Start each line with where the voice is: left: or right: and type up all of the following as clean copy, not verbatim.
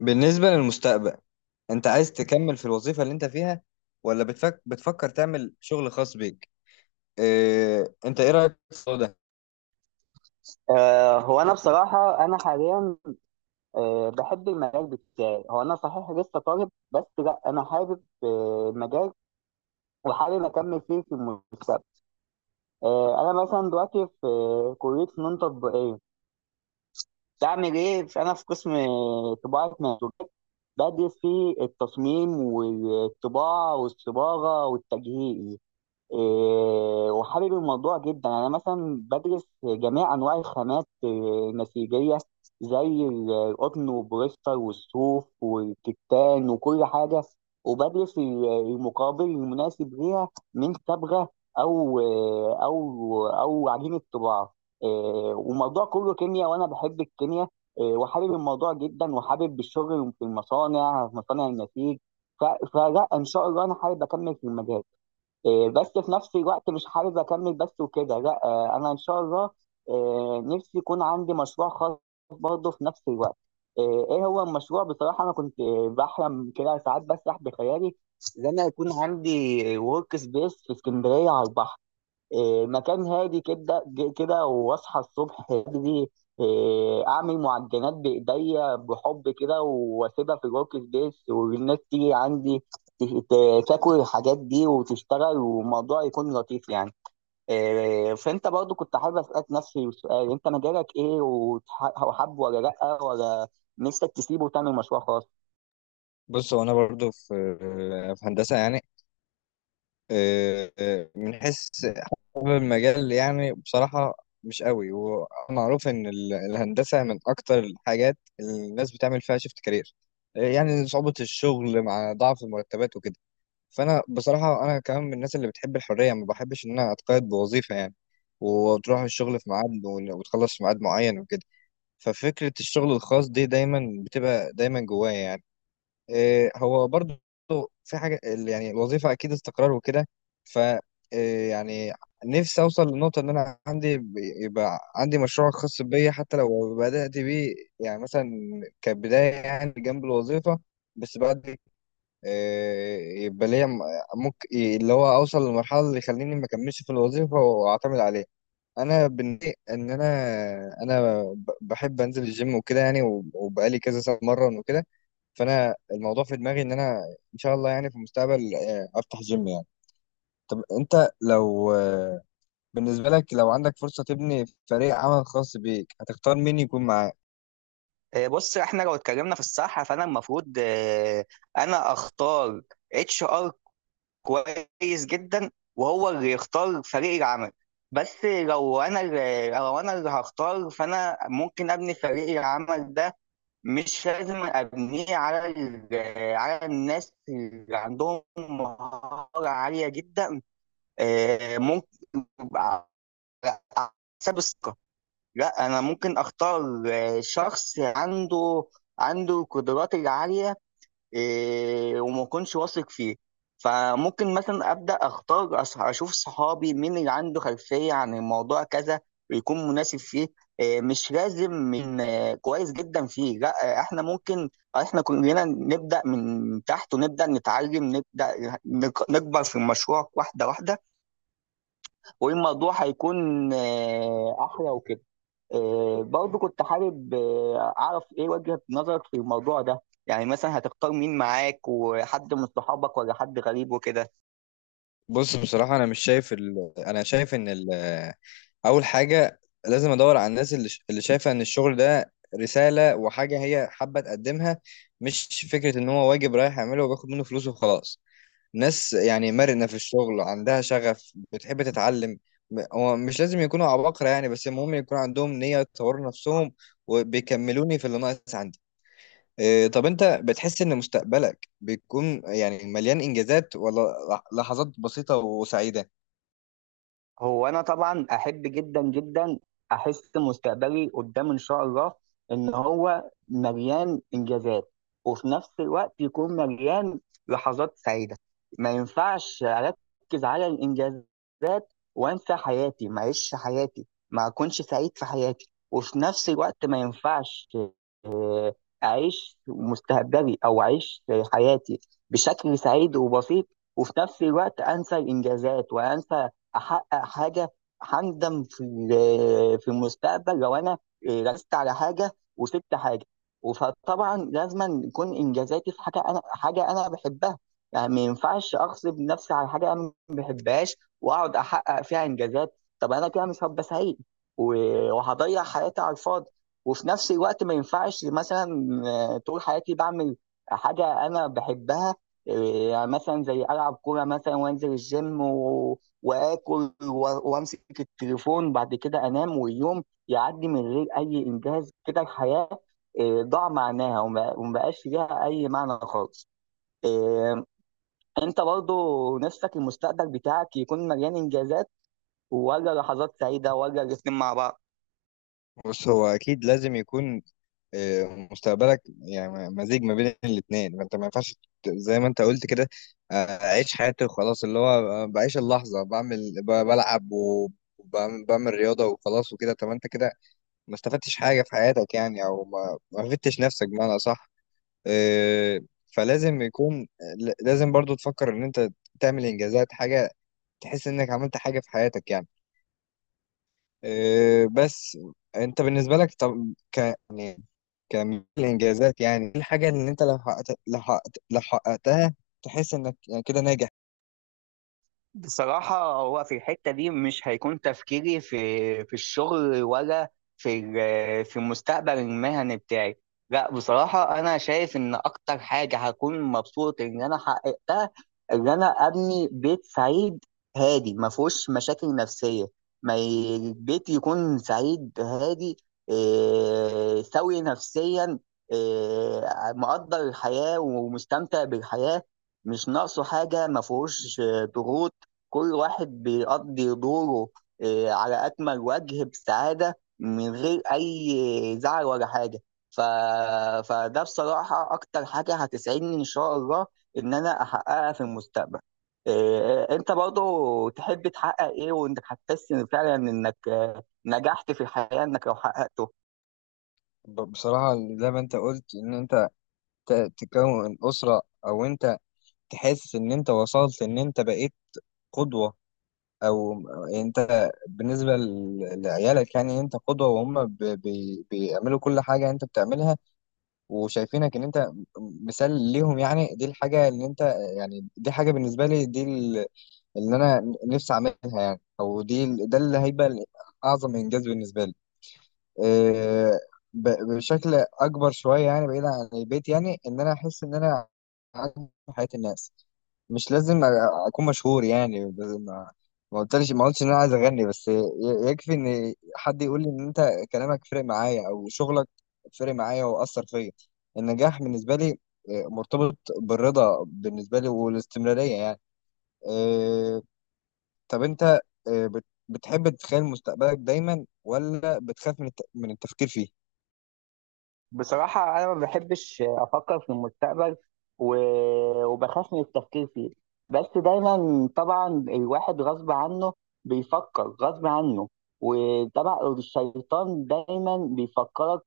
left: بالنسبة للمستقبل، انت عايز تكمل في الوظيفة اللي انت فيها، ولا بتفكر تعمل شغل خاص بيك؟ اه... انت ايه رأيك في الموضوع ده؟
right: هو انا بصراحه انا حاليا، بحب المجال بتاعي. هو انا صحيح لسه طالب، بس لا انا حابب المجال وحابب اكمل فيه في المستقبل. انا مثلا دلوقتي في كليه فنون تطبيقيه. بعمل ايه انا في قسم طباعه منسوجات، بدرس فيه التصميم والطباعه والصباغه والتجهيز. إيه، وحابب الموضوع جدا، يعني انا مثلا بدرس جميع انواع الخامات، إيه، النسيجيه، زي القطن والبوليستر والصوف والكتان وكل حاجه. وبدرس المقابل المناسب ليها من صبغه، او آه، او او عجينه طباعه. إيه، وموضوع كله كيمياء، وانا بحب الكيمياء. إيه، وحابب الموضوع جدا، وحابب الشغل في المصانع، في مصانع النسيج. فلا ان شاء الله انا حابب اكمل في المجال. إيه، بس في نفس الوقت مش حابب اكمل بس وكده، لا. انا ان شاء الله، نفسي يكون عندي مشروع خاص برضه في نفس الوقت. ايه هو المشروع؟ بصراحه انا كنت بحلم كده ساعات، بسرح بخيالي ان انا يكون عندي ورك سبيس في اسكندريه على البحر. إيه، مكان هادي كده، كده واصحى الصبح بدري. إيه، اعمل معجنات بايديا بحب كده، واسيبها في الورك سبيس، والناس تيجي عندي تاكل الحاجات دي وتشتغل، والموضوع يكون لطيف يعني. إيه، فانت برضو كنت حابب اسالك نفسي السؤال. انت مجالك ايه، وحابه ولا لا، ولا نفسك تسيبه وتعمل مشروع خاص؟
left: بص، هو انا برضو في في هندسة يعني. من حيث حابب المجال، يعني بصراحة مش قوي، ومعروف ان الهندسة من اكتر الحاجات اللي الناس بتعمل فيها شيفت كارير، يعني صعوبة الشغل مع ضعف المرتبات وكده. فانا بصراحه انا كمان من الناس اللي بتحب الحريه، ما بحبش ان انا اتقيد بوظيفه يعني، وتروح الشغل في ميعاد وتخلص في ميعاد معين وكده. ففكره الشغل الخاص دي دايما بتبقى دايما جوايا يعني. إيه، هو برضو في حاجه يعني الوظيفه اكيد استقرار وكده. ف إيه يعني، نفسي اوصل للنقطه ان انا يبقى عندي مشروع خاص بيا، حتى لو بدات بيه يعني مثلا كبدايه يعني جنب الوظيفه، بس بعد يبقى ليا ممكن اللي هو اوصل للمرحله اللي يخليني ما اكملش في الوظيفه واعتمد عليه. انا بالنسبه ان انا، انا بحب انزل الجيم وكده يعني، وبقالي كذا سنه مرن وكده. فانا الموضوع في دماغي ان انا ان شاء الله يعني في المستقبل افتح جيم يعني. طب انت لو بالنسبه لك، لو عندك فرصه تبني فريق عمل خاص بيك، هتختار مين يكون معاك؟
right: إيه، بص احنا لو اتكلمنا في الصحه، فانا المفروض، إيه، انا اختار HR كويس جدا، وهو اللي يختار فريق العمل. بس لو انا اللي هختار، فانا ممكن ابني فريق العمل ده. مش لازم ابنيه على على الناس اللي عندهم مهارة عالية جدا. ممكن على حساب الثقة. لا، انا ممكن اختار شخص عنده القدرات العالية، إيه، وما اكونش واثق فيه. فممكن مثلا ابدا اختار، اشوف صحابي مين اللي عنده خلفيه عن الموضوع كذا، ويكون مناسب فيه. إيه، مش لازم من كويس جدا فيه، لا. احنا ممكن. احنا كلنا نبدا من تحت، ونبدا نتعلم، نبدا نكبر في المشروع واحده واحده. والموضوع هيكون احلى وكده. برضه كنت حابب أعرف إيه وجهة نظرك في الموضوع ده. يعني مثلا هتختار مين معاك، وحد من صحابك ولا حد غريب وكده؟
left: بص بصراحه، انا مش شايف انا شايف ان اول حاجه لازم ادور على الناس اللي اللي شايفه ان الشغل ده رساله وحاجه هي حابه تقدمها، مش فكره ان هو واجب رايح يعمله وبياخد منه فلوس وخلاص. ناس يعني مرنه في الشغل، عندها شغف، بتحب تتعلم. هو مش لازم يكونوا عباقرة يعني، بس المهم يكون عندهم نية يطوروا نفسهم، وبيكملوني في اللي ناقص عندي. إيه، طب انت بتحس ان مستقبلك بيكون يعني مليان انجازات، ولا لحظات بسيطة وسعيدة؟
right: هو انا طبعا احب جدا جدا احس مستقبلي قدام ان شاء الله ان هو مليان انجازات، وفي نفس الوقت يكون مليان لحظات سعيده. ما ينفعش اركز على الانجازات وانسى حياتي، ما اعيش حياتي، ما اكونش سعيد في حياتي. وفي نفس الوقت ما ينفعش آه، اعيش مستقبلي او اعيش حياتي بشكل سعيد وبسيط، وفي نفس الوقت انسى الانجازات وانسى احقق حاجه. هندم في المستقبل لو انا ركزت على حاجه وسبت حاجه. فطبعا لازم يكون انجازاتي في حاجه انا بحبها. يعني ما ينفعش اغصب نفسي على حاجه انا ما بحبهاش واقعد احقق فيها انجازات، طب انا كده مش هبقى سعيد، وهضيع حياتي على الفاضي. وفي نفس الوقت ما ينفعش مثلا طول حياتي بعمل حاجه انا بحبها. آه، يعني مثلا زي العب كوره مثلا، وانزل الجيم واكل، وامسك التليفون، بعد كده انام، واليوم يعدي من غير اي انجاز كده. الحياه ضاع معناها، وما بقاش ليها اي معنى خالص. آه، انت برضو نفسك المستقبل بتاعك يكون مليان انجازات، ولا لحظات سعيده، ولا الاثنين مع بعض؟
left: بص، هو اكيد لازم يكون مستقبلك يعني مزيج ما بين الاثنين. فانت ما ينفعش، زي ما انت قلت كده، اعيش حياتي وخلاص، اللي هو بعيش اللحظه بعمل بلعب وبعمل، بعمل رياضه وخلاص وكده. طب ما انت كده ما استفدتش حاجه في حياتك يعني، او ما فدتش نفسك بمعنى صح. فلازم يكون، لازم برضو تفكر ان انت تعمل انجازات، حاجه تحس انك عملت حاجه في حياتك يعني. آه، بس انت بالنسبه لك، طب ك يعني كمية الانجازات، يعني إيه الحاجه اللي انت لو حققت لو حققت لو حققتها تحس انك يعني كده ناجح؟
right: بصراحة هو في الحتة دي مش هيكون تفكيري في الشغل، ولا في المستقبل المهني بتاعي. لا، بصراحة أنا شايف إن أكتر حاجة هكون مبسوط إن أنا حققتها، إن أنا أبني بيت سعيد هادي، ما فيهوش مشاكل نفسية. ما ي- البيت يكون سعيد هادي، إيه، سوي نفسيا، إيه، مقدر الحياة ومستمتع بالحياة، مش ناقصه حاجة، ما فيهوش ضغوط. كل واحد بيقضي دوره على أكمل وجه، بسعادة من غير أي زعل ولا حاجة. ف... فده بصراحة أكتر حاجة هتسعدني إن شاء الله إن أنا أحققها في المستقبل. أنت برضو تحب تحقق إيه، وإنك هتحس إن فعلا إنك نجحت في الحياة إنك لو حققته؟
left: بصراحه زي ما انت قلت ان انت تكون اسره، او انت تحس ان انت وصلت ان انت بقيت قدوه. او انت بالنسبه لعيالك يعني، انت قدوه، وهم بيعملوا كل حاجه انت بتعملها، وشايفينك ان انت مثال ليهم. يعني دي الحاجه اللي انت، يعني دي حاجه بالنسبه لي، دي اللي انا نفسي اعملها يعني، او دي ده اللي هيبقى اعظم انجاز بالنسبه لي. إيه، ب- بشكل اكبر شويه يعني، بعيد عن البيت يعني، ان انا احس ان انا عندي في حياه الناس. مش لازم اكون مشهور يعني، بس ما قلتش ان انا عايز اغني، بس يكفي ان حد يقول لي ان انت كلامك فرق معايا، او شغلك فرق معايا واثر فيا. النجاح بالنسبه لي مرتبط بالرضا بالنسبه لي، والاستمراريه يعني. آه، طب انت بتحب تتخيل مستقبلك دايما، ولا بتخاف من من التفكير فيه؟
right: بصراحة أنا ما بحبش أفكر في المستقبل، وبخاف من التفكير فيه. بس دايما طبعا الواحد غصب عنه بيفكر غصب عنه. وطبعا الشيطان دايما بيفكرك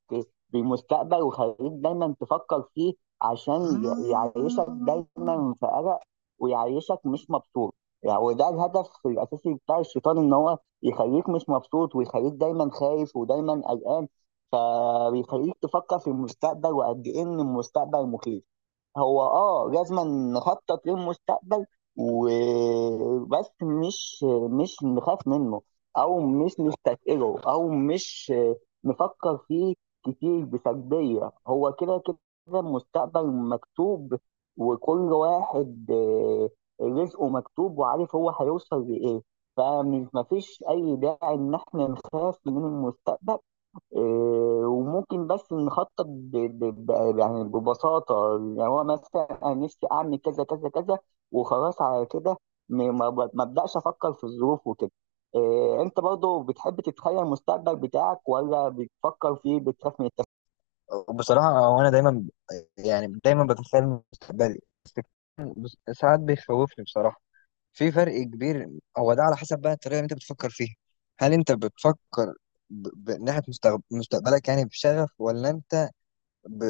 right: بالمستقبل ويخليك دايما تفكر فيه، عشان يعيشك دايما في قلق، ويعيشك مش مبسوط. يعني وده الهدف الأساسي بتاع الشيطان، إن هو يخليك مش مبسوط، ويخليك دايما خايف ودايما قلقان. فبيخليك تفكر في المستقبل، وقد ايه ان المستقبل مخيف. هو لازم نخطط للمستقبل وبس، مش نخاف منه، او مش نستثقله، او مش نفكر فيه كتير بسلبية. هو كده، كده المستقبل مكتوب، وكل واحد رزقه مكتوب وعارف هو هيوصل لإيه. فمش مفيش أي داعي إن إحنا نخاف من المستقبل. إيه، وممكن بس نخطط يعني ببساطة. يعني هو مثلا أنا نفسي أعمل كذا كذا كذا وخلاص، على كده ما أبدأش أفكر في الظروف وكده. إيه، أنت برضو بتحب تتخيل المستقبل بتاعك، ولا بتفكر فيه بتخاف من التفكير؟
left: بصراحه هو انا دايما، يعني دايما بتخيل مستقبلي، بس ساعات بيخوفني بصراحه. في فرق كبير. هو ده على حسب بقى الطريقه اللي انت بتفكر فيها. هل انت بتفكر ناحيه مستقبلك يعني بشغف، ولا انت ب...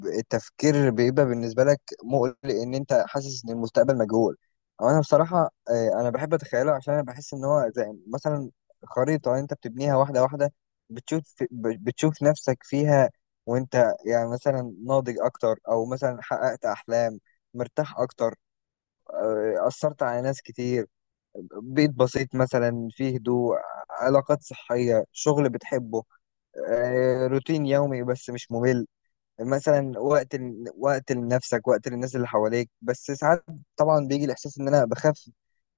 left: التفكير بيبقى بالنسبه لك مقلق، ان انت حاسس ان المستقبل مجهول؟ او انا بصراحه، انا بحب اتخيله، عشان انا بحس ان هو زي مثلا خريطه انت بتبنيها واحده واحده، بتشوف نفسك فيها، وانت يعني مثلا ناضج اكتر، او مثلا حققت احلام، مرتاح اكتر، اثرت على ناس كتير، بيت بسيط مثلا فيه هدوء، علاقات صحية، شغل بتحبه، روتين يومي بس مش ممل، مثلا وقت لنفسك، وقت للناس اللي حواليك. بس ساعات طبعا بيجي الإحساس إن أنا بخاف.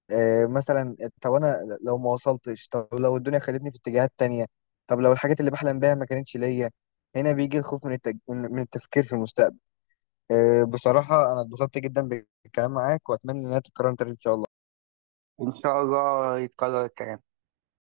left: مثلا طب أنا لو ما وصلتش، طب لو الدنيا خدتني في اتجاهات تانية، طب لو الحاجات اللي بحلم بيها ما كانتش ليا. هنا بيجي الخوف من من التفكير في المستقبل. آه، بصراحة أنا اتبسطت جدا بالكلام معاك، وأتمنى إنها تتكرر تاني إن شاء الله.
right: إن شاء الله يتكرر الكلام.